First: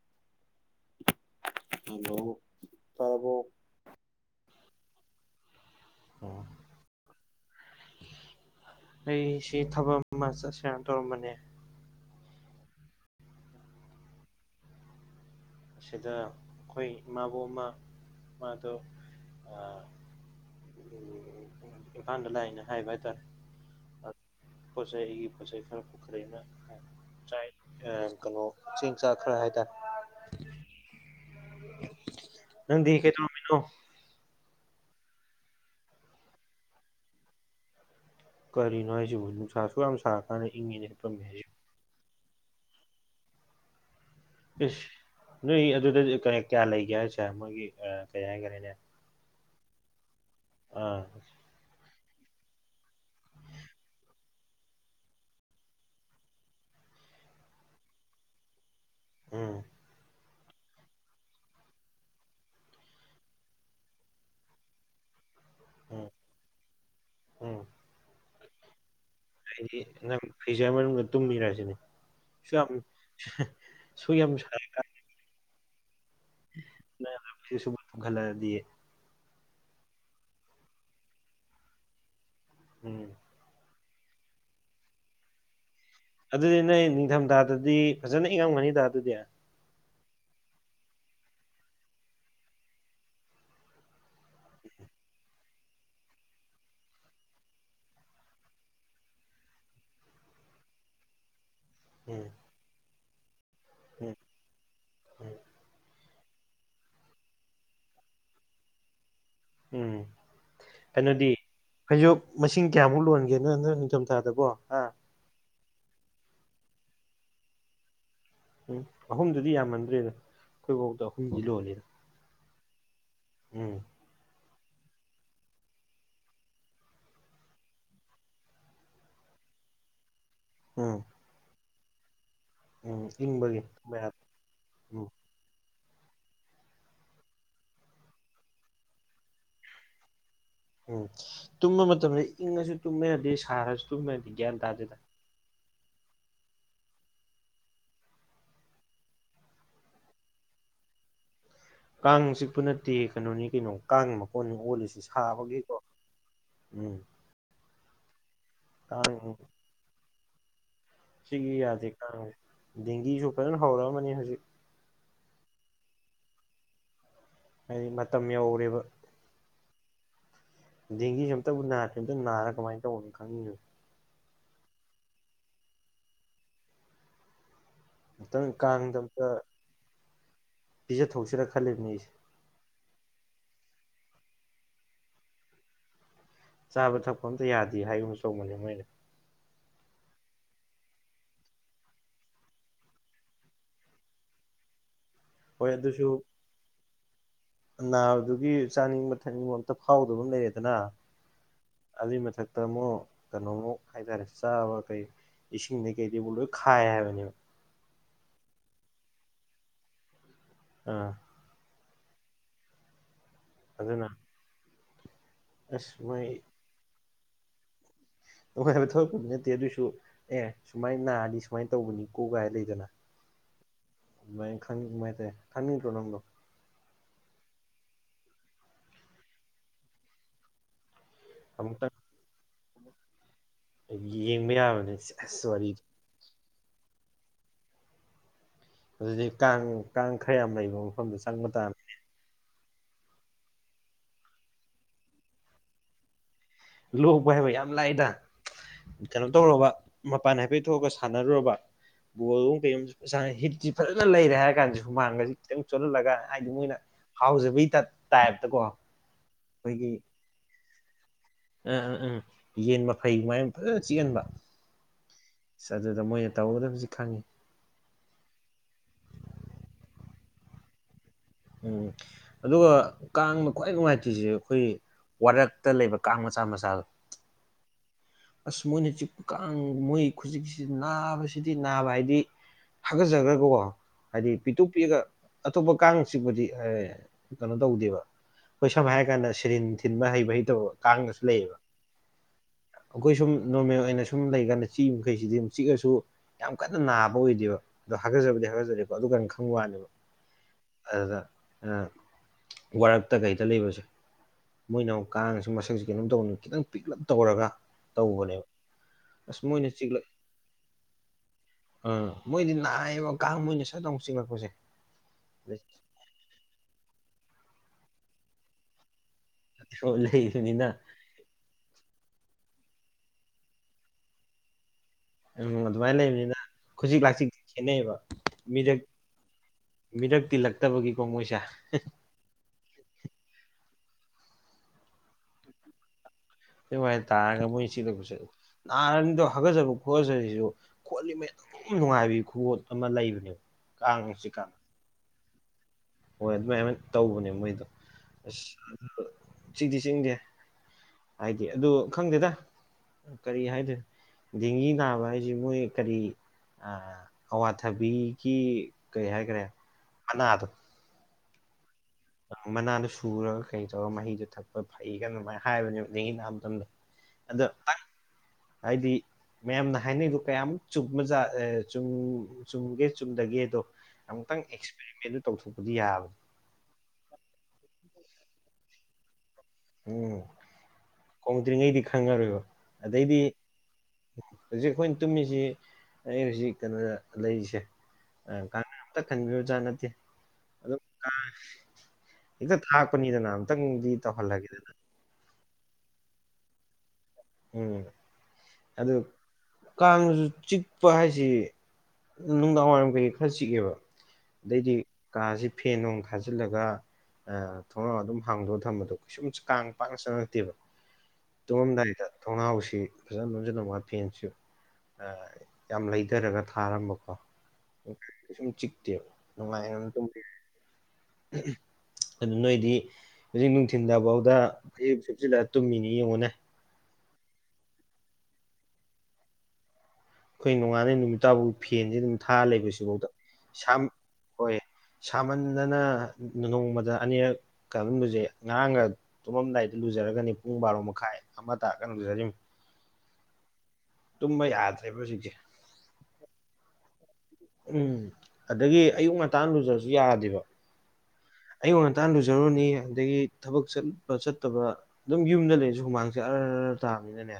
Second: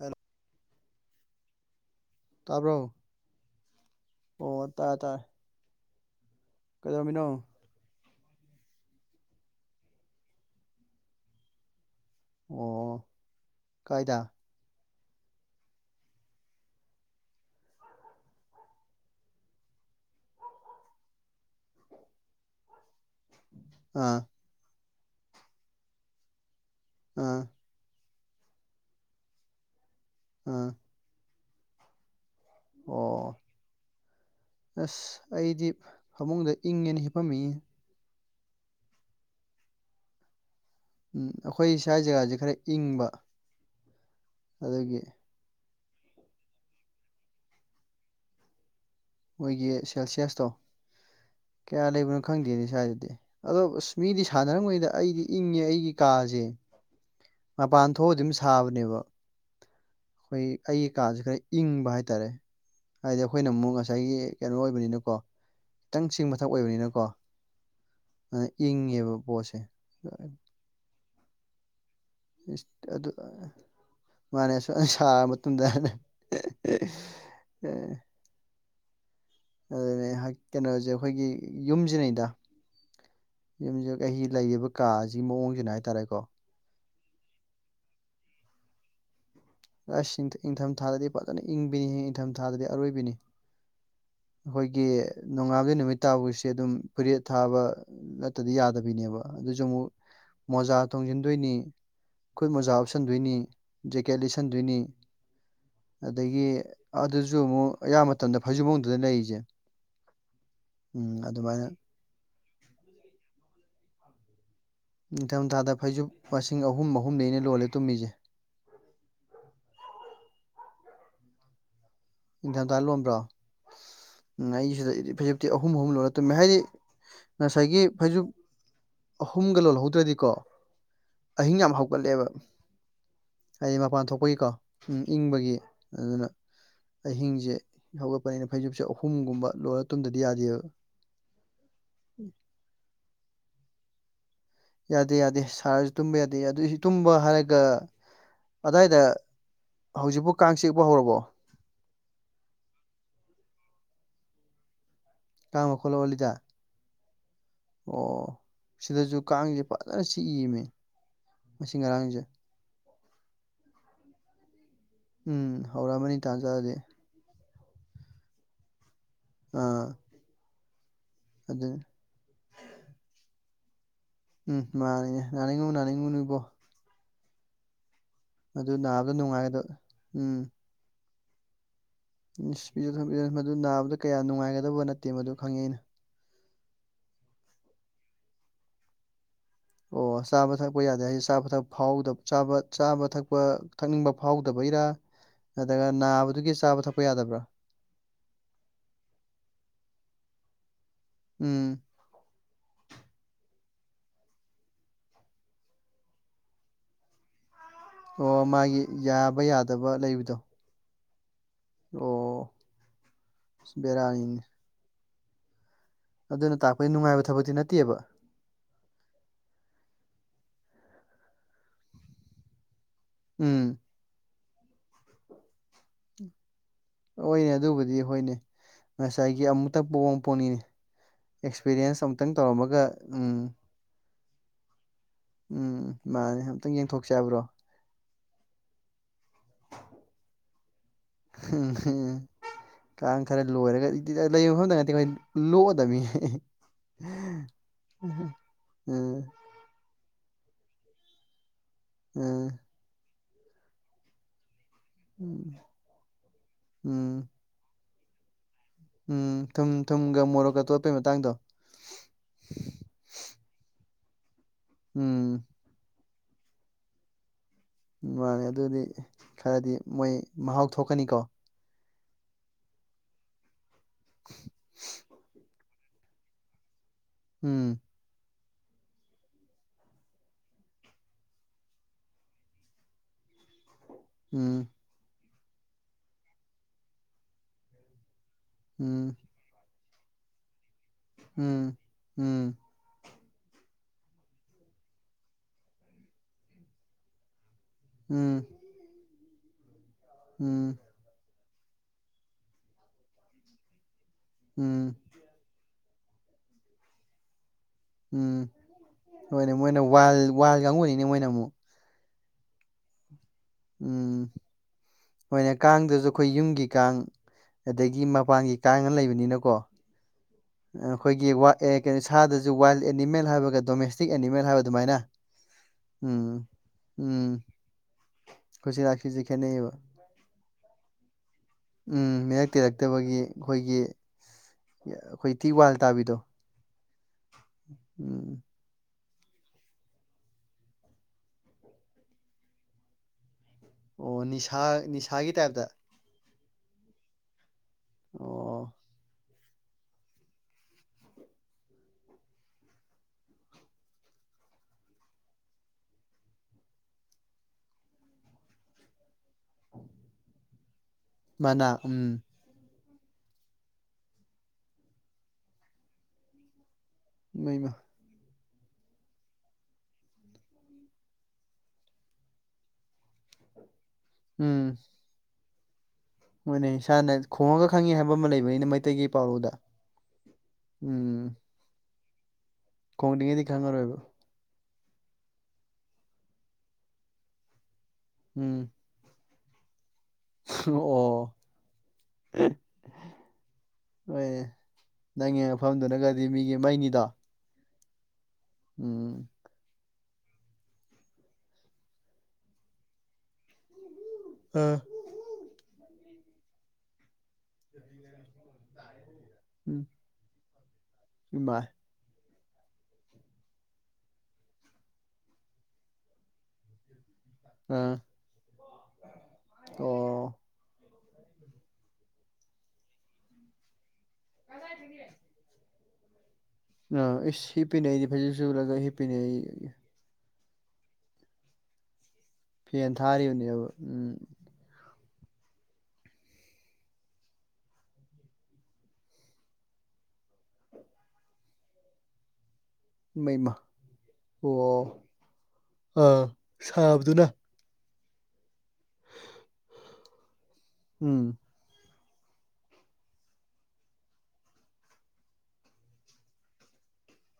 ꯑ [unintelligible] ꯍꯜꯂꯣ꯫ ꯇꯕ꯭ꯔꯣ ꯇꯥꯔꯕꯣ ꯑꯣ ꯇꯥꯔꯦ ꯇꯥꯔꯦ꯫ ꯎꯝ ꯀꯩꯗꯧꯔꯝꯃꯤꯅꯣ꯫ ꯑꯩꯁꯤ ꯊꯕꯛ ꯑꯃ ꯆꯠꯁꯤꯔꯅ ꯇꯧꯔꯝꯕꯅꯦ꯫ ꯑꯣ ꯀꯥꯏꯗ꯫ ꯑꯁꯤꯗ ꯑꯩꯈꯣꯏ ꯏꯃꯥꯕꯣꯛ ꯑꯃ ꯃꯥꯗꯣ ꯑꯥ ꯎꯝ ꯏꯝꯐꯥꯜꯗ ꯂꯥꯛꯑꯦꯅ ꯍꯥꯏꯕꯥꯏ ꯍꯥꯏꯇꯥꯔꯦ ꯑꯥ ꯫ ꯄꯣꯆꯩ ꯑꯩꯒꯤꯒꯤ ꯄꯣꯆꯩ ꯈꯔ [unintelligible] ꯈꯔꯅ ꯑꯥ ꯀꯩꯅꯣ ꯆꯦꯡ ꯆꯥꯛ ꯈꯔ ꯍꯥꯏꯇꯥꯔꯦ꯫ ꯑ ꯅꯪꯗꯤ ꯑꯣ ꯀꯩꯇꯧꯔꯝꯃꯤꯅꯣ꯫ ꯑꯁ ꯑꯩꯗꯤ ꯐꯃꯨꯡꯗ ꯏꯪꯉꯦꯅ ꯍꯤꯞꯄꯝꯃꯤ ꯀꯔꯤꯅꯣ ꯍꯥꯏꯁꯤꯕꯨ ꯅꯨꯡꯁꯥ ꯑꯁꯨꯛ ꯌꯥꯝ ꯁꯥꯔ ꯀꯥꯟꯗ ꯏꯪꯉꯦꯅꯦ ꯎꯝ ꯑꯩꯈꯣꯏ ꯁꯥꯏ ꯖꯒꯥꯁꯦ ꯈꯔ ꯏꯪꯕ꯫ ꯏꯁ ꯑꯗꯨꯒꯤ ꯅꯣꯏ ꯑꯗꯨꯗ ꯀꯌꯦꯛ ꯀꯌꯥ ꯂꯩꯒꯦ ꯍꯥꯏꯁꯦ ꯃꯣꯏꯒꯤ ꯑ ꯀꯩ ꯍꯥꯏꯒ꯭ꯔꯦꯅꯦ꯫ ꯃꯣꯏꯒꯤ ꯁꯦꯜꯁꯤꯌꯁꯇꯣ꯫ ꯑ [unintelligible] ꯀꯌꯥ ꯂꯩꯕꯅꯣ ꯈꯪꯗꯦꯅꯦ ꯁꯥꯏꯗꯗꯤ꯫ ꯑꯗꯣ ꯑꯁ ꯃꯤꯗꯤ ꯁꯥꯟꯅꯔꯝꯒꯅꯤꯗ ꯑꯩꯗꯤ ꯏꯪꯉꯦ ꯑꯩꯒꯤ ꯀꯥꯖꯦ꯫ ꯃꯄꯥꯟ ꯊꯣꯛꯑꯗꯤ ꯑꯗꯨꯝ ꯁꯥꯕꯅꯦꯕ꯫ ꯎꯝ꯫ ꯑꯩꯈꯣꯏ ꯑꯩꯒꯤꯀꯥꯖꯦ ꯈꯔ ꯏꯪꯕ ꯍꯥꯏꯇꯥꯔꯦ ꯍꯥꯏꯗꯤ ꯑꯈꯣꯏꯅ ꯑꯃꯨꯛ ꯉꯁꯥꯏꯒꯤ ꯀꯩꯅꯣ ꯑꯣꯏꯕꯅꯤꯅꯀꯣ꯫ ꯈꯤꯇꯪ ꯎꯝ ꯆꯤꯡꯃꯊꯛ ꯑꯣꯏꯕꯅꯤꯅꯀꯣ ꯎꯝ ꯏꯪꯉꯦꯕ ꯄꯣꯠꯁꯦ꯫ ꯑꯦꯛꯖꯥꯝ ꯃꯅꯨꯡꯗ ꯇꯨꯝꯃꯦ ꯍꯥꯢꯁꯤꯗꯤ ꯑꯗꯨ ꯁꯨ ꯌꯥꯝ ꯃꯥꯅꯦ ꯁꯥꯔ ꯃꯇꯨꯡꯗ ꯂꯥꯢꯔꯕ ꯅꯨꯄꯥꯁꯦ [unintelligible] ꯑꯗꯨꯅꯦ ꯀꯩꯅꯣꯖꯦ ꯑꯩꯈꯣꯏꯒꯤ ꯌꯨꯝꯖꯤꯅꯅꯤꯗ꯫ ꯎꯝ꯫ ꯌꯨꯝꯖꯨ ꯑꯩ ꯂꯩꯔꯤꯕ ꯀꯥꯖꯤꯒꯤ ꯃꯑꯣꯡꯖꯤꯅ ꯍꯥꯏꯇꯥꯔꯦꯀꯣ꯫ ꯑꯗꯨꯗꯤ ꯅꯣꯏ ꯅꯤꯡꯗꯝꯗꯥꯗꯤ ꯐꯖꯅ ꯏꯪꯉꯝꯒꯅꯤꯗ ꯑꯗꯨꯗꯤ꯫ ꯑꯁ ꯏ ꯏꯪꯊꯝꯊꯥꯗꯗꯤ ꯐꯖꯅ ꯏꯪꯕꯤꯅꯤꯍꯦ ꯏꯪꯊꯝꯊꯥꯗꯗꯤ ꯑꯔꯣꯏꯕꯤꯅꯤ꯫ ꯑꯈꯣꯏꯒꯤ ꯅꯣꯉꯥꯟꯕꯗꯩ ꯅꯨꯃꯤꯠ ꯇꯥꯕꯕꯧꯁꯦ ꯑꯗꯨꯝ ꯐꯨꯔꯤꯠ ꯑꯊꯥꯕ꯫ ꯅꯠꯇꯗꯤ ꯌꯥꯗꯕꯤꯅꯦꯕ ꯑꯗꯨꯖꯨ ꯑꯃꯨꯛ ꯃꯣꯖꯥ ꯇꯣꯡꯖꯟꯗꯣꯏꯅꯤ꯫ ꯎꯝ ꯈꯨꯠ ꯃꯣꯖꯥ ꯎꯞꯁꯟꯗꯣꯏꯅꯤ ꯎꯝ ꯖꯦꯀꯦꯠ ꯂꯤꯁꯟꯗꯣꯏꯅꯤ꯫ ꯎꯝ ꯑꯗꯒꯤ ꯑꯗꯨꯖꯨ ꯑꯃꯨꯛ ꯑꯌꯥꯝꯕ ꯃꯇꯝꯗ ꯐꯩꯖꯨꯞ ꯃꯅꯨꯡꯗꯅꯦ ꯂꯩꯔꯤꯖꯦ꯫ ꯎꯝ ꯎꯝ ꯀꯩꯅꯣꯗꯤ ꯑꯗꯨꯃꯥꯏꯅ ꯐꯩꯖꯣꯞ ꯃꯁꯤꯡ ꯀꯌꯥꯃꯨꯛ ꯂꯣꯟꯒꯦ ꯅꯣ ꯅꯣꯏ ꯏꯪꯊꯝꯊꯥꯗꯕꯣ ꯑ꯫ ꯅꯤꯡꯊꯝꯊꯥꯗ ꯐꯩꯖꯨꯞ ꯃꯁꯤꯡ ꯑꯍꯨꯝ ꯑꯍꯨꯝꯅꯦ ꯑꯩꯅ ꯂꯣꯜꯂ ꯇꯨꯝꯃꯤꯁꯦ꯫ ꯎꯝ ꯑꯍꯨꯝꯗꯨꯗꯤ ꯌꯥꯝꯃꯟꯗ꯭ꯔꯦꯗ ꯑꯩꯈꯣꯏꯕꯧꯗ ꯑꯍꯨꯝꯗꯤ ꯂꯣꯜꯂꯤꯗ꯫ ꯏꯪꯊꯗꯗꯥ ꯂꯣꯟꯕ꯭ꯔꯣ꯫ ꯎꯝ ꯎ ꯑꯩꯁꯤꯗꯗꯤ ꯐꯩꯖꯨꯞꯇꯤ ꯑꯍꯨꯝ ꯑꯍꯨꯝ ꯂꯣꯟꯂ ꯇꯨꯝꯃꯦ ꯍꯥꯏꯗꯤ ꯉꯁꯥꯏꯒꯤ ꯐꯩꯖꯨꯞ꯫ ꯑꯍꯨꯝꯒ ꯂꯣꯜꯍꯧꯗ꯭ꯔꯗꯤꯀꯣ꯫ ꯎꯝ꯫ ꯑꯍꯤꯡ ꯌꯥꯝ ꯍꯧꯒꯠꯂꯦꯕ꯫ ꯎꯝ ꯏꯪꯕꯒꯤ ꯍꯥꯏꯗꯤ ꯃꯄꯥꯟ ꯊꯣꯛꯄꯒꯤꯀꯣ ꯎꯝ ꯏꯪꯕꯒꯤ ꯑꯗꯨꯅ꯫ ꯑꯍꯤꯡꯖꯦ ꯍꯧꯒꯠꯄꯅꯤꯅ ꯐꯩꯖꯨꯞꯁꯦ ꯑꯍꯨꯝꯒꯨꯝꯕ ꯂꯣꯜꯂ ꯇꯨꯝꯗꯗꯤ ꯌꯥꯗꯦꯕ꯫ ꯎꯝ ꯇꯨꯝꯕ ꯃꯇꯝꯗ ꯏꯪꯉꯖꯨ ꯇꯨꯝꯕ ꯌꯥꯗꯦ ꯁꯥꯔꯁꯨ ꯇꯨꯝꯕꯌꯥꯗꯦ ꯒ꯭ꯌꯥꯟ ꯇꯥꯗꯦ꯫ ꯌꯥꯗꯦ ꯌꯥꯗꯦ ꯁꯥꯔꯁꯨ ꯇꯨꯝꯕ ꯌꯥꯗꯦ ꯑꯗꯨꯏꯁꯨ ꯇꯨꯝꯕ ꯍꯥꯏꯔꯒ ꯑꯗꯨꯋꯥꯏꯗ ꯍꯧꯖꯤꯛꯕꯨ ꯀꯥꯡ ꯆꯤꯛꯄ ꯍꯧꯔꯕꯣ ꯀꯥꯡ ꯆꯤꯛꯄ ꯅꯠꯇꯦ ꯀꯩꯅꯣꯅꯤ ꯀꯩꯅꯣ ꯀꯥꯡ ꯃꯀꯣꯟꯅꯤ ꯑꯣꯜꯂꯤꯁꯤ ꯀꯥꯡ ꯁꯥꯕꯒꯤꯀꯣ ꯃꯈꯣꯜ ꯂꯣꯜꯂꯤꯗ ꯎꯝ ꯑꯣ ꯀꯥꯡ ꯁꯤꯗꯁꯨ ꯀꯥꯡꯁꯦ ꯐꯖꯅ ꯆꯤꯛꯢꯃꯦ ꯆꯤꯛꯢ ꯌꯥꯗꯦ ꯀꯥꯡꯁꯦ ꯗꯦꯡꯒꯤꯁꯨ ꯐꯖꯅ ꯍꯧꯔꯛꯑꯃꯅꯤ ꯍꯧꯖꯤꯛ ꯎꯝ ꯍꯧꯔꯛꯑꯃꯅꯤ ꯇꯥꯟ ꯆꯥꯗ꯭ꯔꯗꯤ ꯍꯥꯏꯗꯤ ꯃꯇꯝ ꯌꯧꯔꯦꯕ ꯑꯥ ꯗꯦꯡꯒꯤꯁꯨ ꯑꯝꯇꯕꯨ ꯑꯗꯨꯅꯤ ꯅꯥꯔꯗꯤ ꯑꯝꯇ ꯅꯥꯔꯒ ꯀꯃꯥꯏꯅ ꯇꯧꯕꯅꯣ ꯈꯪꯅꯤꯡꯉꯤꯅꯦ ꯎꯝ ꯃꯥꯅꯤꯅꯦ ꯅꯅꯤꯡꯉꯨꯅꯣ ꯏꯕꯣ ꯑꯝꯇꯪ ꯑꯗꯨ ꯀꯥꯡꯗ ꯅꯥꯕꯗ ꯅꯨꯡꯉꯥꯏꯒꯗ ꯎꯝ ꯄꯤꯖꯊꯣꯛꯁꯤꯔ ꯈꯜꯂꯤꯕꯅꯤ ꯑꯩꯁꯦ ꯏꯁ [unintelligible] ꯃꯗꯨ ꯅꯥꯕꯗ ꯀꯌꯥ ꯅꯨꯡꯉꯥꯏꯒꯗꯕ ꯅꯠꯇꯦ ꯃꯗꯨ ꯈꯪꯉꯤ ꯑꯩꯅ ꯆꯥꯕ ꯊꯛꯄ ꯑꯝꯇ ꯌꯥꯗꯦ ꯍꯥꯏꯒꯨꯝꯁꯨ ꯇꯧꯕꯅꯦ ꯃꯣꯏꯅ ꯑꯣ ꯆꯥꯕ ꯊꯛꯄ ꯌꯥꯗꯦ ꯍꯥꯏꯁ ꯆꯥꯕ ꯊꯛꯄ ꯐꯥꯎꯗꯕ ꯆꯥꯕ ꯆꯥꯕ ꯊꯛꯄ ꯊꯛꯅꯤꯡꯕ ꯐꯥꯎꯗꯕꯩ꯭ꯔꯥ [inaudible] ꯅꯠꯇ꯭ꯔꯒ ꯅꯥꯕꯗꯨꯒꯤ ꯆꯥꯕ ꯊꯛꯄ ꯌꯥꯗꯕ꯭ꯔꯥ ꯅꯥꯕꯗꯨꯒꯤ ꯆꯥꯅꯤꯡꯕ ꯊꯛꯅꯤꯡꯕ ꯑꯝꯇ ꯐꯥꯎꯗꯕ ꯑꯃ ꯂꯩꯔꯦꯗꯅ ꯎꯝ ꯑꯗꯨꯏ ꯃꯊꯛꯇ ꯑꯃꯨꯛ ꯀꯩꯅꯣꯃꯨꯛ ꯍꯥꯏꯇꯥꯔꯦ ꯆꯥꯕ ꯀꯩ ꯏꯁꯤꯡꯗꯩ ꯀꯩꯗꯩꯕꯨ ꯂꯣꯏ ꯈꯥꯏ ꯍꯥꯏꯕꯅꯦꯕ ꯑꯣ ꯃꯥꯒꯤ ꯌꯥꯕ ꯌꯥꯗꯕ ꯂꯩꯕꯗꯣ ꯑꯥ ꯑꯣ ꯑꯗꯨꯅ ꯕ꯭ꯔꯥꯅꯤꯅꯦ ꯑꯁ ꯃꫭꯏ ꯑꯗꯨꯅ ꯇꯥꯛꯄꯩ ꯅꯨꯡꯉꯥꯏꯕ ꯊꯕꯛꯇꯤ ꯅꯠꯇꯦꯕ ꯅꯨꯡꯉꯥꯏꯕ ꯊꯕꯛꯄꯨꯗꯤ ꯅꯠꯇꯦ ꯑꯗꯨꯁꯨ ꯑꯦ ꯁꯨꯃꯥꯏ ꯅꯥꯔꯗꯤ ꯁꯨꯃꯥꯏꯅ ꯇꯧꯕꯅꯤ ꯀꯣꯛ ꯀꯥꯏ ꯂꯩꯗꯅ ꯎꯝ꯫ ꯑꯗꯨꯃꯥꯏ ꯈꯪꯅꯤꯡꯕ ꯍꯥꯏ ꯇꯥꯔꯦ ꯈꯪꯅꯤꯡꯗꫭ ꯅꯪꯕꯨ ꯍꯣꯏꯅꯦ ꯑꯗꯨꯕꯨꯗꯤ ꯍꯣꯏꯅꯦ ꯉꯁꯥꯏꯒꯤ ꯑꯃꯨꯛꯇꯪ ꯄꫭꯛꯄ ꯃꯄꫭꯛꯅꯤꯅꯦ ꯑꯃꯨꯛꯇꯪ ꯑꯦꯛꯁꯄꯤꯔꯤꯌꯦꯟꯁ ꯑꯃꯛꯇꯪ ꯇꯧꯔꯝꯃꯒ ꯎꯝ ꯌꯦꯡꯕ ꯌꯥꯕꯅꯤ ꯎꯝ ꯃꯥꯅꯦ ꯑꯃꯨꯛꯇꯪ ꯌꯦꯡꯊꯣꯛꯁꯦ ꯍꯥꯏꯕ꯭ꯔꯣ ꯑꯗꯨꯗꯤ ꯀꯥꯡ ꯀꯥꯡ ꯈꯔ ꯌꯥꯝ ꯂꯩꯕ ꯃꯐꯝꯗ ꯆꯪꯕ ꯇꯥꯕꯅꯦ꯫ ꯀꯥꯡ ꯈꯔꯥ ꯂꯣꯏꯔꯒ ꯂꯩ ꯃꯐꯝꯗ ꯅꯠꯇꯦ ꯑꯩꯈꫭꯏ ꯂꯣꯛꯑꯗꯕꯃꯤ ꯂꯣꯛꯄ ꯍꯥꯏꯕ ꯌꯥꯝ ꯂꯥꯏꯗ ꯎꯝ ꯀꯩꯅꯣ ꯇꯧꯔꫭꯕ ꯃꯄꯥꯟ ꯍꯥꯏꯐꯦꯠ ꯊꯣꯛꯑꯒ ꯁꯥꯟꯅꯔꯨꯔꯕ ꯎꯝ ꯎꯝ ꯕꯣꯜꯒꯨꯝ ꯀꯩꯒꯨꯝꯕ [unintelligible] ꯍꯤꯠꯇꯤ ꯐꯖꯅ ꯂꯩꯔꯦ ꯍꯥꯏꯔ ꯀꯥꯟꯗꯁꯨ ꯍꯨꯃꯥꯡꯒꯁꯤ ꯈꯤꯇꯪ ꯆꯣꯜꯍꯜꯂꯒ ꯍꯥꯏꯗꯤ ꯃꯣꯏꯅ ꯎꯝ ꯍꯥꯎꯖꯕꯤ ꯇꯥꯏꯞꯇꯀꯣ ꯎꯝ ꯊꯨꯝ ꯊꯨꯝꯒ ꯃꯣꯔꯣꯛꯀ ꯇꯣꯠꯄꯩ ꯃꯇꯥꯡꯗꯣ ꯑꯥ ꯑꯥ ꯑꯝ ꯌꯦꯟ ꯃꯐꯩ ꯗꯨꯃꯥꯏ ꯐꯖꯅ ꯆꯤꯛꯍꯟꯕ ꯎꯝ꯫ ꯏꯁ ꯑꯗꯨꯗꯥ ꯃꯣꯏꯅ ꯇꯧꯒꯗꯨꯕꯁꯤ ꯈꯪꯉꯤ ꯃꯥꯅꯦ ꯑꯗꯨꯗꯤ ꯈꯔꯗꯤ ꯃꯣꯏ ꯃꯍꯥꯎ ꯊꯣꯛꯀꯅꯤꯀꯣ꯫ ꯎꯝ ꯑꯗꯨꯒ ꯀꯥꯡꯅ ꯈ꯭ꯋꯥꯏ ꯅꯨꯡꯉꯥꯏꯇ꯭ꯔꯤꯁꯦ ꯑꯩꯈꯣꯏ ꯋꯥꯔꯛꯇ ꯂꯩꯕ ꯀꯥꯡ ꯃꯆꯥ ꯃꯆꯥꯗꫭ ꯎꯝ꯫ ꯑꯁ ꯃꯣꯏꯅ ꯆꯤꯛꯄ ꯀꯥꯡ ꯃꯣꯏ ꯈꯨꯖꯤꯛꯁꯤ ꯅꯥꯕꯁꯤꯗꯤ ꯅꯥꯕ ꯍꯥꯏꯗꯤ ꯍꯪꯒꯔꯖꯒ꯭ꯔꯒꯣ ꯍꯥꯏꯗꯤ ꯎꯝ ꯄꯤꯛꯇꯨꯛ ꯄꯤꯑꯒ ꯑꯇꯣꯞꯄ ꯀꯥꯡ ꯆꯤꯛꯄꯗꯤ ꯀꯩꯅꯣ ꯇꯧꯗꯦꯕ ꯑꯩꯈꯣꯏ ꯁꯝ ꯍꯥꯏꯔ ꯎꯝ ꯀꯥꯟꯗ ꯁꯤꯔꯤꯟ ꯊꯤꯟꯕ ꯍꯩꯕ ꯍꯩꯇꯕ ꯀꯥꯡꯗꯁꯨ ꯎꯝ ꯎꯝ꯫ ꯑꯩꯈꯣꯏ ꯁꯨꯝ ꯅꯣꯔꯃꯦꯜ ꯑꯣꯏꯅ ꯁꯨꯝ ꯂꯩꯀꯥꯟꯗ ꯆꯤꯛꯏ ꯃꯈꯩꯁꯤꯗꯤ ꯑꯗꯨꯝ ꯆꯤꯛꯑꯁꯨ ꯌꯥꯝ ꯀꯟꯅ ꯅꯥꯕ ꯑꯣꯏꯗꯦꯕ ꯑꯗꯣ ꯎꯝ ꯍꯥꯏꯒꯠꯆꯕꯗꯤ ꯍꯥꯏꯒꯠꯆꯔꯤꯀꯣ ꯑꯗꯨ ꯀꯩꯅ ꯈꯪꯕ ꯋꯥꯅꯦꯕ ꯎꯝ꯫ ꯑꯗꯨꯗ ꯑꯥ ꯋꯥꯔꯛꯇ ꯀꯩꯗ ꯂꯩꯕꯁꯦ ꯃꯣꯏꯅ ꯎꯝ ꯑꯃꯨꯛ ꯀꯥꯡꯁꯨ ꯃꯁꯛꯁꯤ ꯀꯩꯅꯣ ꯇꯧꯕꯅꯤ ꯈꯤꯇꯪ ꯄꯤꯛꯂꯞ ꯇꯧꯔꯒ ꯎꯝ ꯇꯧꯕꯅꯦꯕ ꯍꯣꯏꯅꯦ ꯃꯣꯏꯅ ꯋꯥꯜ ꯋꯥꯜ ꯀꯥꯡꯉꯨꯅꯤꯅꯦ ꯃꯣꯏꯅ ꯑꯃꯨꯛ ꯑ ꯃꯣꯏꯗꯤ ꯅꯥꯏꯕ ꯀꯥꯡ ꯃꯣꯏꯅ ꯆꯤꯛ ꯎꯝ꯫ ꯍꯣꯏꯅꯦ ꯀꯥꯡꯗꯨꯖꯨ ꯑꯩꯈꯣꯏ ꯌꯨꯝꯒꯤ ꯀꯥꯡ ꯑꯗꯒꯤ ꯃꯄꯥꯟꯒꯤ ꯀꯥꯡꯅ ꯂꯩꯕꯅꯤꯅꯀꯣ ꯁꯣꯔ ꯂꯩꯕꯅꯤꯅ ꯑꯩꯈꯣꯏꯒꯤ ꯋꯥꯠ ꯑꯦ ꯀꯩꯅꯣ ꯁꯥꯗꯖꯨ ꯋꯥꯏꯜ ꯑꯦꯅꯤꯃꯦꯜ ꯍꯥꯏꯕꯒ ꯗꯣꯃꯦꯁꯇꯤꯛ ꯑꯦꯅꯤꯃꯦꯜ ꯍꯥꯏꯕ ꯑꯗꯨꯃꯥꯏꯅ ꯎꯝ ꯑꯗꯨꯃꯥꯏꯅ ꯂꯩꯕꯅꯤꯅ ꯎꯝ ꯈꯨꯖꯤꯛ ꯂꯥꯛꯁꯤꯛꯇꯤ ꯎꯝ ꯈꯦꯠꯅꯩꯕ ꯑꯩꯈꯣꯏ ꯃꯤꯔꯛ ꯆꯤꯟꯖꯥꯛꯁꯤꯁꯦ ꯈꯦꯠꯅꯩꯌꯦꯕ ꯃꯤꯔꯛ ꯇꯤꯜꯂꯛꯇꯕꯒꯤꯀꯣ ꯃꯣꯏꯁꯦ ꯎꯝ ꯃꯤꯔꯛ ꯇꯤꯔꯛꯇꯕꯒꯤ ꯑꯩꯈꯣꯏꯒꯤ ꯑꯩꯈꯣꯏ ꯊꯤ ꯋꯥꯏꯜ ꯇꯥꯕꯤꯗꯣ ꯑꯗꯨꯃꯥꯏꯅ ꯇꯥꯔꯒ ꯃꯣꯏ ꯆꯤꯛꯂꯛꯄꯁꯦ ꯎꯝ ꯅꯥꯔꯅꯤꯗꯣ ꯍꯥꯒꯠꯆꯕ ꯈꯣꯠꯂꯖꯁꯤꯁꯨ ꯈꯣꯠꯂꯤ ꯃꯩ [unintelligible] ꯅꯨꯡꯉꯥꯏꯕꯒꯤ ꯈꯨꯠꯋꯣꯠ ꯑꯃ ꯂꯩꯕꯅꯦꯕ ꯀꯥꯡ ꯑꯣ ꯆꯤꯛꯀꯥꯟꯗ ꯅꯤꯁꯥ ꯅꯤꯁꯥꯒꯤ ꯇꯥꯏꯞꯇꯥ ꯍꯣꯏ ꯑꯗꯨꯃꯥꯏꯅ ꯇꯧꯕꯅꯦ ꯃꯣꯏꯗꯣ ꯑꯁ ꯑꯣ ꯆꯤꯗꯤ ꯆꯤꯡꯗꯦ ꯍꯥꯏꯗꯤ ꯑꯗꯨ ꯈꯪꯗꯦꯗ ꯀꯔꯤ ꯍꯥꯏꯗꯣꯏ ꯗꯦꯡꯒꯤ ꯅꯥꯕ ꯍꯥꯏꯖꯤ ꯃꯣꯏ ꯀꯔꯤ ꯑꯋꯥꯊꯕꯤꯒꯤ ꯀꯩ ꯍꯥꯏꯒ꯭ꯔꯦ ꯃꯅꯥꯗꯣ ꯃꯥꯅꯥ ꯎꯝ ꯃꯅꯥꯗꯣ ꯁꯨꯔꯒ ꯀꯩ ꯇꯧꯔꯒ ꯃꯍꯤꯗꯣ ꯊꯛꯄ ꯐꯩꯒꯅ ꯑꯗꯨꯃꯥꯏꯅ ꯍꯥꯏꯕꯅꯦꯕ ꯗꯦꯡꯒꯤ ꯅꯕ ꯃꯇꯝꯗꯣ ꯑꯗꯣ ꯃꯩꯃ ꯇꯪ ꯍꯥꯏꯗꯤ ꯃꯌꯥꯝꯅ ꯍꯥꯏꯅꯩꯗꯣ ꯀꯌꯥꯝꯃꯨꯛ ꯆꯨꯝꯕꯖꯥ ꯑꯥ ꯆꯨꯝ ꯆꯨꯝꯒꯦ ꯆꯨꯝꯗꯒꯦꯗꯣ ꯑꯃꯨꯛꯇꯪ ꯑꯦꯛꯁꯄꯦꯔꯤꯃꯦꯟꯗꯨ ꯇꯧꯊꯣꯛꯄꯗꯤ ꯌꯥꯕꯅꯤ ꯍꯣꯏꯅꯦ ꯏꯁꯥꯅ ꯈꯣꯡꯉꯒ ꯈꯪꯉꯤ ꯍꯥꯏꯕ ꯑꯃ ꯂꯩꯕꯅꯤꯅ ꯃꯩꯇꯩꯒꯤ ꯄꯥꯎꯔꯧꯗ ꯎꯝ ꯎꯝꯈꯣꯡꯗ꯭ꯔꯤꯉꯩꯗꯤ ꯈꯪꯉꯔꯣꯏꯕ ꯑꯗꯩꯗꯤ ꯈꯣꯡꯗ꯭ꯔꯤꯉꯩꯗꯤ ꯈꯪꯉꯔꯣꯏꯕ ꯍꯧꯖꯤꯛ ꯑꯩꯈꯣꯏꯅ ꯇꯨꯝꯃꯤꯁꯤ ꯑꯩ ꯍꯧꯖꯤꯛ ꯀꯩꯅꯣꯗ ꯂꯩꯔꯤꯁꯦ ꯑꯥ ꯎꯝ [unintelligible] ꯇꯥ ꯈꯟꯕꯤꯕ ꯖꯥꯠ ꯅꯠꯇꯦ ꯑꯗꯨꯝ ꯑꯣ [unintelligible] ꯊꯥꯔꯛꯄꯅꯤꯗꯅ ꯑꯝꯇꯪꯗꯤ ꯇꯧꯍꯜꯂꯒꯦ ꯍꯣꯏꯅꯦ ꯅꯪꯒꯤ ꯃꯐꯝꯗꯨꯅꯒꯗꯤ ꯃꯤꯒꯤ ꯃꯩꯅꯤꯗꯣ ꯎꯝ ꯑꯗꯨ ꯎꯝ ꯀꯥꯡꯖꯨ ꯆꯤꯛꯄ ꯍꯥꯏꯁꯤ ꯅꯨꯡꯗꯥꯡꯋꯥꯏꯔꯝ ꯀꯩꯀꯩ ꯈꯔ ꯆꯤꯛꯑꯦꯕ ꯑꯗꯩꯗꯤ ꯑ ꯀꯥꯥꯖꯤ ꯐꯦꯟ ꯅꯨꯡ ꯈꯥꯖꯤꯜꯂꯒ ꯑꯥ ꯊꯣꯡꯅꯥꯎ ꯑꯗꯨꯝ ꯍꯥꯡꯗꯣꯛꯒ ꯊꯝꯕꯗꯣ ꯀꯩꯁꯨꯝ ꯀꯥꯡ ꯎꯝ ꯄꯥꯛꯅ ꯆꯪꯉꯛꯇꯦꯕ ꯏꯃꯥꯏ ꯇꯨꯝꯃꯝꯗꯥꯏꯒꯤꯗ ꯊꯣꯡꯅꯥꯎꯁꯤ ꯐꯖꯟ ꯂꯣꯟꯖꯤꯜꯂꯝꯒ ꯐꯦꯟꯁꯨ ꯌꯥꯝ ꯂꯩꯗꯔꯒ ꯊꯥꯔꯝꯕꯀꯣ ꯑꯥ ꯀꯩꯁꯨꯝ ꯆꯤꯛꯇꯦꯕ ꯅꯨꯉꯥꯏꯔ ꯑꯣ ꯑꯗꯨ ꯅꯣꯏꯗꯤ ꯍꯧꯖꯤꯛ ꯅꯨꯡꯊꯤꯟꯗꯐꯥꯎ ꯗ ꯐꯩꯖꯨꯞ ꯁꯨꯞꯆꯤꯜꯂꯒ ꯇꯨꯝꯃꯤꯅꯤ ꯌꯦꯡꯉꯨꯅꯦ ꯑꯥ ꯏꯁ ꯍꯤꯞꯄꯤꯅꯤ ꯑꯩꯗꯤ ꯐꯩꯖꯨꯞ ꯁꯨꯞꯆꯤꯜꯂꯒ ꯍꯦꯞꯄꯤ ꯅꯦ ꯑꯩ ꯑꯩꯈꯣꯏ ꯅꯣꯡꯉꯥꯅꯩ ꯅꯨꯃꯤꯠ ꯇꯥꯕꯥꯎ ꯐꯦꯟꯖꯦ ꯑꯗꯨꯝ ꯊꯥ ꯂꯩꯕ ꯐꯦꯟ ꯁꯤꯕꯥꯎꯗ ꯊꯥꯔꯤꯕꯅꯦꯕ ꯁꯝ ꯎꯝ ꯑꯣꯏ ꯁꯥꯃꯟꯗꯅ ꯅꯣꯡꯃꯗ ꯑꯅꯤꯔꯛ [unintelligible] ꯉꯔꯥꯡꯒ ꯇꯨꯝꯃꯝꯗꯥꯏꯗ ꯂꯨꯖꯔꯒꯅꯤ ꯄꯨꯡ ꯕꯥꯔꯣ ꯃꯈꯥꯏ ꯑꯃ ꯇꯥꯔꯒ ꯂꯨꯖꯔꯤꯝ ꯏꯃꯩꯃꯥ ꯇꯨꯝꯕ ꯌꯥꯗ꯭ꯔꯦꯕ ꯑꯣ ꯍꯧꯖꯤꯛꯁꯦ ꯑꯥ ꯁꯥꯕꯗꯨꯅ ꯎꯝ ꯑꯗꯒꯤ ꯑꯌꯨꯛ ꯉꯥꯟꯇꯥ ꯂꯨꯖꯔꯁꯨ ꯌꯥꯗꯦꯕ ꯎꯝ ꯑꯌꯨꯛ ꯉꯟꯇꯥꯥ ꯂꯨꯖꯔꯨꯅꯤ ꯑꯗꯒꯤ ꯊꯕꯛ ꯆꯠꯄ ꯆꯠꯇꯕ ꯑꯗꯨꯝ ꯌꯨꯝꯗ ꯂꯩꯔꯖꯨ ꯍꯨꯃꯥꯡꯖꯦ ꯑꯔ ꯇꯥꯕꯅꯤꯅꯅꯦ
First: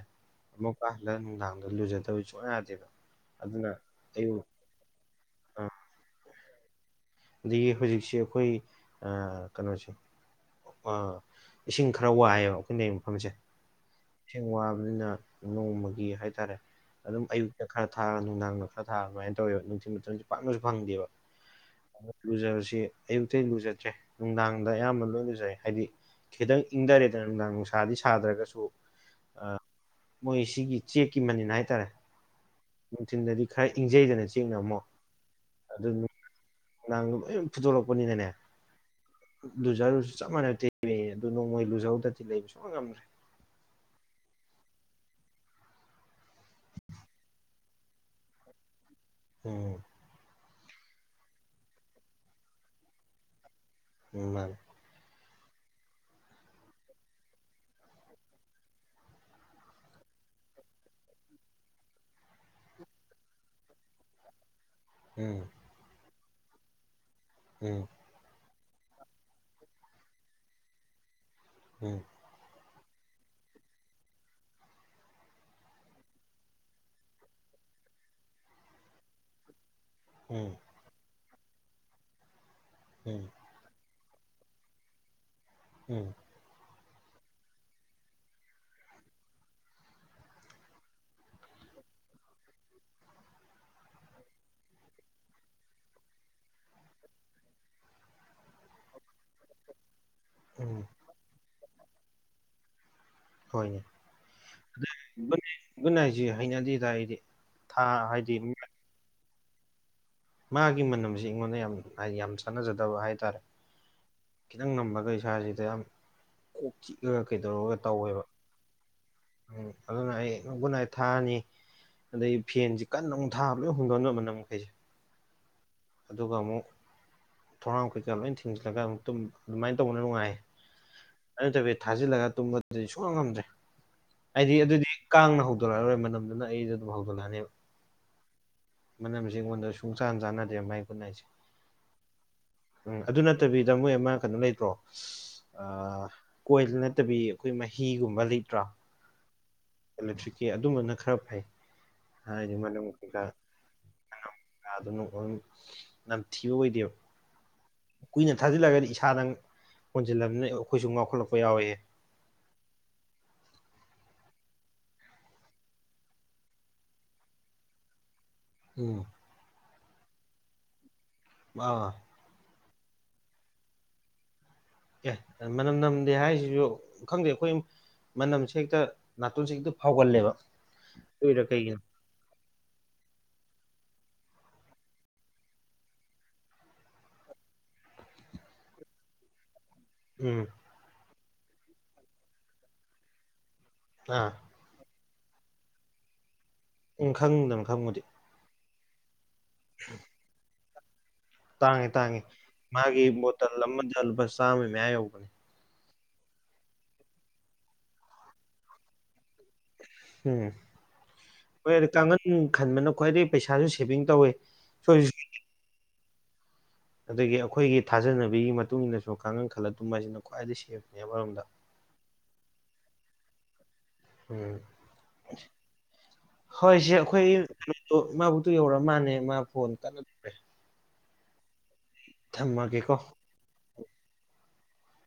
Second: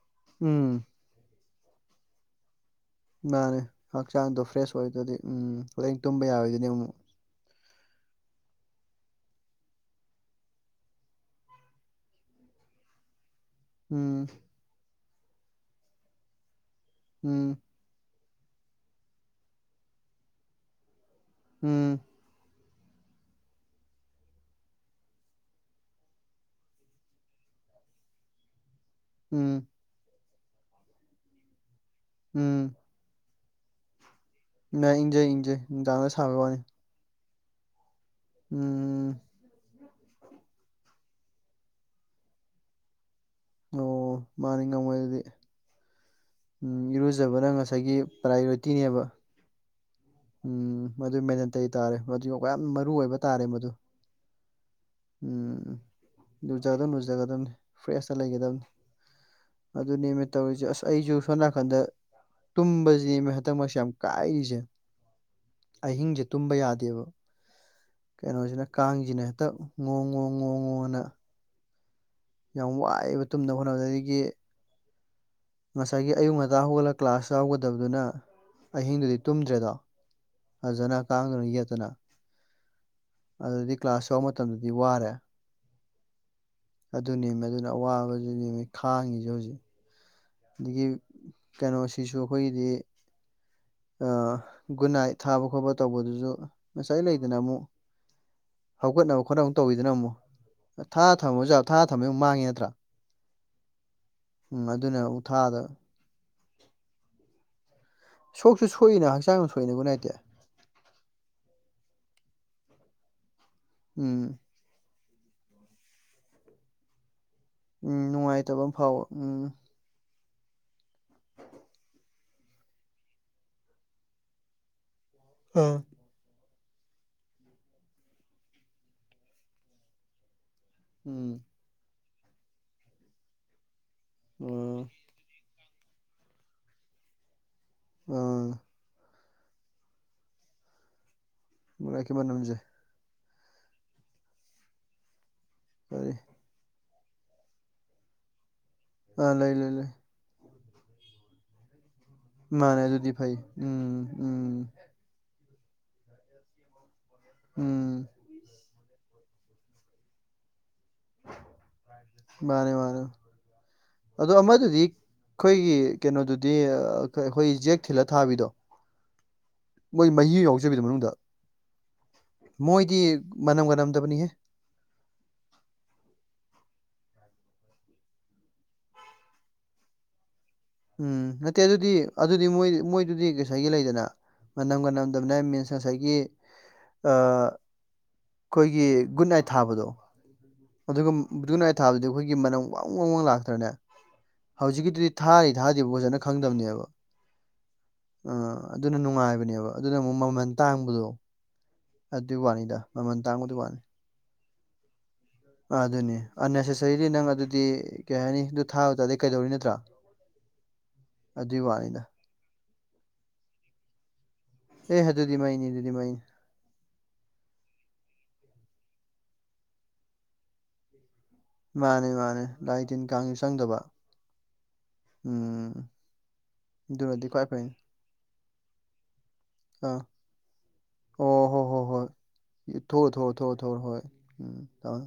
ꯎꯝ ꯑꯃꯃꯨꯀꯥ ꯍꯜꯂ ꯅꯨꯡꯗꯥꯡꯗ ꯂꯨꯖꯗꯕ ꯁꯨꯡꯌꯥ ꯌꯥꯗꯦꯕ ꯃꯥꯅꯦ ꯑꯗꯨꯅ ꯍꯛꯆꯥꯡꯗꯣ ꯑꯌꯨꯛ ꯐ꯭ꯔꯦꯁ ꯑꯣꯏꯗꯗꯤ ꯎꯝ ꯑ ꯂꯦꯡ ꯇꯨꯝꯕ ꯌꯥꯔꯣꯏꯗꯨꯅꯦ ꯑꯃꯨꯛ ꯑꯗꯒꯤ ꯍꯧꯖꯤꯛꯁꯦ ꯑꯩꯈꯣꯏ ꯑꯥ ꯀꯥꯅꯣꯁꯦ ꯑ ꯏꯁꯤꯡ ꯈꯔ ꯋꯥꯏꯌꯦꯕ ꯑꯩꯈꯣꯏꯅ ꯂꯩꯔꯤ ꯃꯐꯝꯁꯦ ꯎꯝ ꯏꯁꯤꯡ ꯋꯥꯕꯅꯤꯅ ꯅꯣꯡꯃꯒꯤ ꯍꯥꯏꯇꯥꯔꯦ ꯑꯗꯨꯝ ꯎꯝ ꯑꯌꯨꯛꯇ ꯈꯔ ꯊꯥꯔꯒ ꯅꯨꯡꯗꯥꯡꯗ ꯈꯔ ꯊꯥꯔꯒ ꯑꯗꯨꯃꯥꯏꯅ ꯇꯧꯋꯦꯕ ꯅꯨꯡꯊꯤꯜ ꯃꯇꯝꯁꯦ ꯄꯥꯛꯅꯁꯨ ꯐꯪꯗꯦꯕ ꯎꯝ ꯂꯨꯖꯕꯁꯤ ꯑꯌꯨꯛꯇꯗꯤ ꯂꯨꯖꯗ꯭ꯔꯦ ꯅꯨꯡꯗꯥꯡꯗ ꯑꯌꯥꯝꯕꯅ ꯂꯣꯏ ꯂꯨꯖꯩ ꯍꯥꯏꯗꯤ ꯈꯤꯇꯪ ꯏꯪꯊꯔꯦꯗꯅ ꯅꯨꯡꯗꯥꯡ ꯅꯨꯡꯁꯥꯗꯤ ꯁꯥꯗ꯭ꯔꯒꯁꯨ ꯎꯝ ꯑ ꯎꯝ ꯃꯣꯏ ꯁꯤꯒꯤ ꯆꯦꯛꯀꯤ ꯃꯅꯤꯟ ꯍꯥꯏꯇꯥꯔꯦ ꯎꯝ ꯅꯨꯡꯊꯤꯟꯗꯗꯤ ꯈꯔ ꯏꯪꯖꯩꯗꯅ ꯆꯦꯛꯅ ꯑꯃꯨꯛ [unintelligible] ꯏꯪꯖꯩ ꯏꯪꯖꯩ ꯑꯗꯨ ꯅꯨꯡꯗꯥꯡꯗ ꯁꯥꯕꯩ ꯋꯥꯅꯤ ꯅꯨꯡꯗꯥꯡꯗ ꯂꯣꯏ ꯐꯨꯗꯣꯔꯛꯄꯅꯤꯅꯅꯦ ꯎꯝ ꯑꯗꯨꯖꯥꯔꯁꯨ ꯆꯞ ꯃꯥꯅꯩ [unintelligible] ꯅꯣꯡꯃꯩ ꯂꯨꯖꯧꯍꯧꯗ꯭ꯔꯗꯤ ꯂꯩꯕ ꯁꯨꯛꯉꯝ ꯉꯝꯗ꯭ꯔꯦ ꯑꯣ ꯃꯥꯅꯤ ꯉꯝꯃꯣꯏ ꯑꯗꯨꯗꯤ ꯎꯝ ꯏꯔꯨꯖꯕꯅ ꯉꯁꯥꯏꯒꯤ ꯄ꯭ꯔꯥꯏꯌꯣꯔꯤꯇꯤꯅꯦꯕ ꯎꯝ ꯎꯝ ꯃꯗꯨ ꯃꯦꯟ ꯇꯩ ꯇꯥꯔꯦ ꯃꯗꯨ ꯌꯥꯝ ꯃꯔꯨ ꯑꯣꯏꯕ ꯇꯥꯔꯦ ꯃꯗꯨ ꯎꯝ ꯃꯥꯅꯤ ꯎꯝ ꯂꯨꯖꯒꯗꯝ ꯂꯨꯖꯒꯗꯝꯕꯅꯤ ꯐ꯭ꯔꯦꯁꯇ ꯂꯩꯒꯗꯝꯅꯤ ꯑꯗꯨꯅꯦꯃꯤ ꯇꯧꯔꯤꯁꯦ ꯑꯁ ꯑꯩꯁꯨ ꯁꯣꯝ ꯅꯥꯀꯟꯗ ꯇꯨꯝꯕꯁꯤꯅꯦ ꯃꯤ ꯍꯟꯇꯛ ꯃꯔꯛꯁꯦ ꯌꯥꯝ ꯀꯥꯏꯔꯤꯁꯦ ꯎꯝ ꯑꯍꯤꯡꯁꯦ ꯇꯨꯝꯕ ꯌꯥꯗꯦꯕ ꯎꯝ ꯀꯩꯅꯣꯁꯤꯅ ꯀꯥꯡꯁꯤꯅ ꯍꯦꯛꯇ ꯉꯣꯡ ꯉꯣꯡ ꯉꯣ ꯉꯨꯅ ꯎꯝ ꯌꯥꯝ ꯋꯥꯏꯑꯦꯕ ꯇꯨꯝꯅꯕ ꯍꯣꯠꯅꯕ ꯑꯗꯒꯤ ꯉꯁꯥꯏꯒꯤ ꯑꯌꯨꯛ ꯉꯟꯇꯥ ꯍꯧꯒꯠꯂꯒ ꯀ꯭ꯂꯥꯁ ꯌꯥꯎꯒꯗꯕꯗꯨꯅ ꯑꯍꯤꯡꯗꯨꯗꯤ ꯇꯨꯝꯗ꯭ꯔꯦꯗꯣ ꯎꯝ ꯐꯖꯅꯥ ꯀꯥꯥꯟꯒꯗꯣ ꯌꯦꯠꯇꯅ ꯎꯝ ꯑꯗꯨꯗꯤ ꯀ꯭ꯂꯥꯁ ꯌꯥꯎꯕ ꯃꯇꯝꯗꯗꯤ ꯋꯥꯔꯦ ꯎꯝ ꯑꯗꯨ ꯅꯦꯝꯃꯦ ꯑꯗꯨꯅ ꯑꯋꯥꯕꯁꯤꯅꯦꯃꯤ ꯈꯥꯡꯉꯤꯁꯦ ꯍꯧꯖꯤꯛ ꯑꯗꯒꯤ ꯀꯩꯅꯣꯁꯤꯁꯨ ꯑꯈꯣꯏꯒꯤꯗꯤ ꯑ ꯒꯨꯗ ꯅꯥꯏꯠ ꯊꯥꯕ ꯈꯣꯠꯄ ꯇꯧꯕꯗꯨꯁꯨ ꯉꯁꯥꯏ ꯂꯩꯗꯅ ꯑꯃꯨꯛ ꯍꯧꯒꯠꯅꯕ ꯈꯣꯠꯅꯕ ꯇꯧꯋꯤꯗꯅ ꯑꯃꯨꯛ ꯎꯝ ꯊꯥ ꯊꯝꯃꯨꯁꯨ ꯌꯥ ꯊꯥ ꯊꯝꯕꯩ ꯑꯃꯨꯛ ꯃꯥꯡꯉꯦ ꯅꯠꯇ꯭ꯔꯥ ꯍꯣꯏꯅꯦ ꯎꯝ ꯑꯗꯨꯅ ꯑꯃꯨꯛ ꯊꯥꯗ [unintelligible] ꯍꯩꯅꯗꯦꯗ ꯑꯩꯗꯤ ꯊꯥ ꯍꯥꯏꯗꯤ ꯁꯣꯛꯁꯨ [unintelligible] ꯁꯣꯛꯏꯅ ꯍꯛꯆꯥꯡ ꯁꯣꯛꯏꯅ ꯒꯨꯗꯅꯥꯏꯠꯇꯤ [unintelligible] ꯃꯥꯒꯤ ꯃꯅꯝꯁꯤ ꯑꯩꯉꯣꯟꯗ ꯌꯥꯝ ꯍꯥꯏꯗꯤ ꯌꯥꯝ ꯆꯥꯟꯅꯖꯗꯕ ꯍꯥꯏꯇꯥꯔꯦ ꯎꯝ ꯈꯤꯇꯪ ꯅꯝꯕꯒ ꯏꯁꯥꯁꯤꯗ ꯌꯥꯝ ꯀꯣꯛ ꯆꯤꯛꯑꯒ ꯀꯩꯗꯧꯔꯒ ꯎꯝ ꯇꯧꯋꯦꯕ ꯅꯨꯡꯉꯥꯏꯇꯕ ꯑꯃ ꯐꯥꯎꯕ ꯎꯝ ꯎ ꯑꯗꯨꯅ ꯑꯩ [unintelligible] ꯊꯥꯔꯅꯤ ꯑꯗꯩ ꯐꯦꯟꯁꯤ ꯀꯟꯅ ꯑꯃꯨꯛ ꯊꯥꯕ ꯂꯣꯏ ꯍꯣꯡꯗꯣꯛꯅꯕ ꯅꯝ ꯃꯈꯩꯁꯦ ꯑꯝ ꯑꯗꯨꯒ ꯑꯃꯨꯛ ꯊꯣꯡꯅꯥꯎ ꯀꯩꯀꯥ ꯂꯣꯏ ꯊꯤꯡꯖꯤꯜꯂꯒ ꯑꯃꯨꯛ ꯇꯨꯝ ꯑꯗꯨꯃꯥꯏꯅ ꯇꯧꯕꯅ ꯅꯨꯡꯉꯥꯏ ꯎꯝ ꯊꯥꯖꯤꯜꯂꯕ ꯇꯨꯝꯕꯗꯨꯗꯤ ꯁꯨꯡꯉꯝ ꯉꯝꯗ꯭ꯔꯦ ꯑ ꯍꯥꯏꯗꯤ ꯑꯗꯨꯗꯤ ꯀꯥꯡꯅ ꯍꯧꯕ ꯍꯧꯂꯛꯑꯔꯣꯏ ꯃꯅꯥꯝꯗꯨꯅ ꯑꯩꯁꯨ ꯑꯗꯨꯝ ꯍꯧꯗꯣꯛꯂꯛꯑꯅꯦꯕ ꯑꯥ ꯃꯅꯝꯁꯦ ꯑꯩꯉꯣꯟꯗ ꯁꯨꯡꯆꯥꯟꯅ ꯆꯥꯟꯅꯗꯦꯕ ꯃꯥꯏ ꯀꯨꯠꯅꯥꯏꯁꯦ [unintelligible] ꯒꯤ ꯃꯅꯥꯝꯁꯦ ꯎꯝ ꯑꯗꯨ ꯅꯠꯇꯕꯤꯗ ꯃꯣꯏ ꯑꯃ ꯀꯩꯅꯣ ꯂꯩꯇ꯭ꯔꯣ ꯐꯩ ꯀꯣꯏꯜ ꯅꯠꯇꯕꯤ ꯑꯩꯈꯣꯏ ꯃꯍꯤꯒꯨꯝꯕ ꯂꯩꯇ꯭ꯔꯥ ꯑꯥ ꯂꯩ ꯂꯩ ꯏꯂꯦꯛꯇ꯭ꯔꯤꯛꯀꯤ ꯑꯗꯨꯝꯕꯅ ꯈꯔ ꯐꯩ ꯍꯥꯏꯗꯤ ꯃꯥꯅꯦ ꯃꯅꯥꯝ ꯑꯗꯨꯗꯤ ꯀꯩꯀꯥ ꯐꯩ ꯎꯝ ꯎꯝ ꯑꯗꯨꯅ ꯅꯝꯊꯤꯕ ꯑꯣꯏꯗꯦꯕ ꯎꯝ ꯀꯨꯏꯅ ꯊꯥꯖꯤꯜꯂꯒꯗꯤ ꯏꯁꯥꯗ ꯍꯣꯟꯁꯤꯜꯂꯕꯅꯤꯅ ꯑꯩꯈꯣꯏꯁꯨ ꯉꯥꯎꯈꯠꯂꯥꯛꯄ ꯌꯥꯎꯋꯦꯕ ꯃꯥꯅꯦ ꯃꯥꯅꯦ ꯑꯗꯣ ꯑꯃꯗꯨꯗꯤ ꯑꯩꯈꯣꯏꯒꯤ ꯀꯩꯅꯣꯗꯨꯗꯤ ꯑꯩꯈꯣꯏ ꯖꯦꯛ ꯊꯤꯜꯂ ꯊꯥꯕꯤꯗꯣ ꯎꯝ ꯃꯣꯏ ꯃꯍꯤ ꯌꯥꯎꯖꯕꯤꯗꯨ ꯃꯅꯨꯡꯗ ꯑꯥ ꯃꯣꯏꯗꯤ ꯃꯅꯝꯒ ꯅꯝꯗꯕꯅꯤꯍꯦ ꯑꯦ ꯃꯅꯝ ꯅꯝꯗꯦ ꯍꯥꯏꯁꯤꯁꯨ ꯈꯪꯗꯦ ꯑꯩꯈꯣꯏ ꯃꯅꯝꯁꯦ ꯍꯦꯛꯇ ꯅꯥꯇꯣꯟꯁꯤ ꯍꯦꯛꯇ ꯐꯥꯎꯒꯜꯂꯦꯕ ꯎꯝ ꯑꯗꯨꯏꯔꯥ ꯅꯠꯇꯦ ꯀꯩꯒꯤꯅꯣ ꯑꯗꯨꯗꯤ ꯑꯗꯨꯗꯤ ꯃꯣꯏ ꯃꯣꯏꯗꯨꯗꯤ ꯉꯁꯥꯏꯒꯤ ꯂꯩꯗꯅ ꯃꯅꯝꯒ ꯅꯝꯗꯕꯅꯦ ꯃꯤꯟꯁ ꯉꯁꯥꯏꯒꯤ ꯑꯩꯈꯣꯏꯒꯤ ꯒꯨꯠ ꯅꯥꯏꯠ ꯊꯥꯕꯗꯣ ꯎꯝ ꯑꯗꯨꯒ ꯒꯨꯠ ꯅꯥꯢꯠ ꯊꯥꯕꯗꯤ ꯑꯩꯈꯣꯏꯒꯤ ꯃꯅꯝ ꯋꯥꯡ ꯋꯥꯡ ꯂꯥꯛꯇ꯭ꯔꯅꯦ ꯑꯥ ꯍꯧꯖꯤꯛꯀꯤꯗꯨꯗꯤ ꯊꯥꯔꯤ ꯊꯥꯗꯔꯤꯔ ꯐꯖꯅ ꯈꯪꯗꯝꯅꯦꯕ ꯑꯝ ꯈꯪꯕꯨꯗꯤ ꯈꯪꯕꯅꯦ ꯑꯥ ꯑꯗꯨꯅ ꯅꯨꯡꯉꯥꯏꯕꯅꯦꯕ ꯑꯗꯨꯅ ꯑꯃꯨꯛ ꯃꯃꯜ ꯇꯥꯡꯕꯗꯣ ꯇꯥꯡꯉꯤ ꯇꯥꯡꯉꯤ ꯑꯗꯨꯏ ꯋꯥꯅꯤꯗ ꯃꯥꯒꯤ ꯃꯃꯜ ꯕꯣꯇꯜ ꯇꯥꯡꯕꯗꯨ ꯋꯥꯅꯤ ꯑꯃꯗ ꯂꯨꯄꯥ ꯆꯥꯝꯃ ꯃꯌꯥ ꯌꯧꯕꯅꯦ ꯑꯗꯨꯅꯤ ꯑꯟꯅꯦꯁꯦꯁꯔꯤꯗꯤ ꯅꯪ ꯑꯗꯨꯗꯤ ꯀꯩ ꯍꯥꯏꯅꯤ ꯑꯗꯨ ꯊꯥꯕ ꯇꯥꯔꯗꯤ ꯀꯩꯗꯧꯔꯨꯅꯤ ꯎꯝ ꯍꯣꯏ ꯑꯗꯨ ꯋꯥꯅꯤꯗ ꯀꯥꯡꯈꯟ ꯈꯟꯕꯅ ꯈ꯭ꯋꯥꯏꯗꯒꯤ ꯄꯩꯁꯥꯁꯨ ꯁꯦꯚꯤꯡ ꯇꯧꯋꯤ ꯁꯣꯏ ꯑꯦ ꯑꯗꯨꯗꯤ ꯃꯩꯅꯤ ꯑꯗꯨꯗꯤ ꯃꯩꯅꯤ ꯑꯗꯒꯤ ꯑꯩꯈꯣꯏꯒꯤ ꯊꯥꯖꯅꯕꯤꯒꯤ ꯃꯇꯨꯡ ꯏꯟꯅꯁꯨ ꯀꯥꯡꯈꯟ ꯈꯜꯂ ꯇꯨꯝ ꯍꯥꯏꯕꯁꯤꯅ ꯈ꯭ꯋꯥꯏ ꯁꯦꯐꯅꯦ ꯑꯃꯔꯣꯝꯗ ꯃꯥꯅꯦ ꯃꯥꯅꯦ ꯂꯥꯏ ꯇꯤꯟ ꯀꯥꯡꯁꯨ ꯆꯪꯗꯕ ꯎꯝ ꯎꯝ ꯍꯣꯏ ꯁꯦ ꯑꯗꯨꯅꯗꯤ ꯑꯩꯈꯣꯏ ꯈ꯭ꯋꯥꯏ ꯐꯩ ꯢꯃꯥꯕꯣꯛꯇꯣ ꯌꯧꯔꯛꯑ ꯃꯥꯜꯂꯦ ꯃꯥ ꯐꯣꯟ ꯑꯥ ꯀꯟꯅ ꯇꯧꯔꯛꯑꯦ ꯑꯣ ꯍꯣ ꯍꯣ ꯍꯣꯏ ꯊꯝꯃꯒꯦꯀꯣ ꯊꯣꯛꯑꯣ ꯊꯣꯛꯑꯣ ꯊꯝꯃꯣ ꯊꯥꯝꯃꯣ ꯍꯣꯏ ꯎꯝ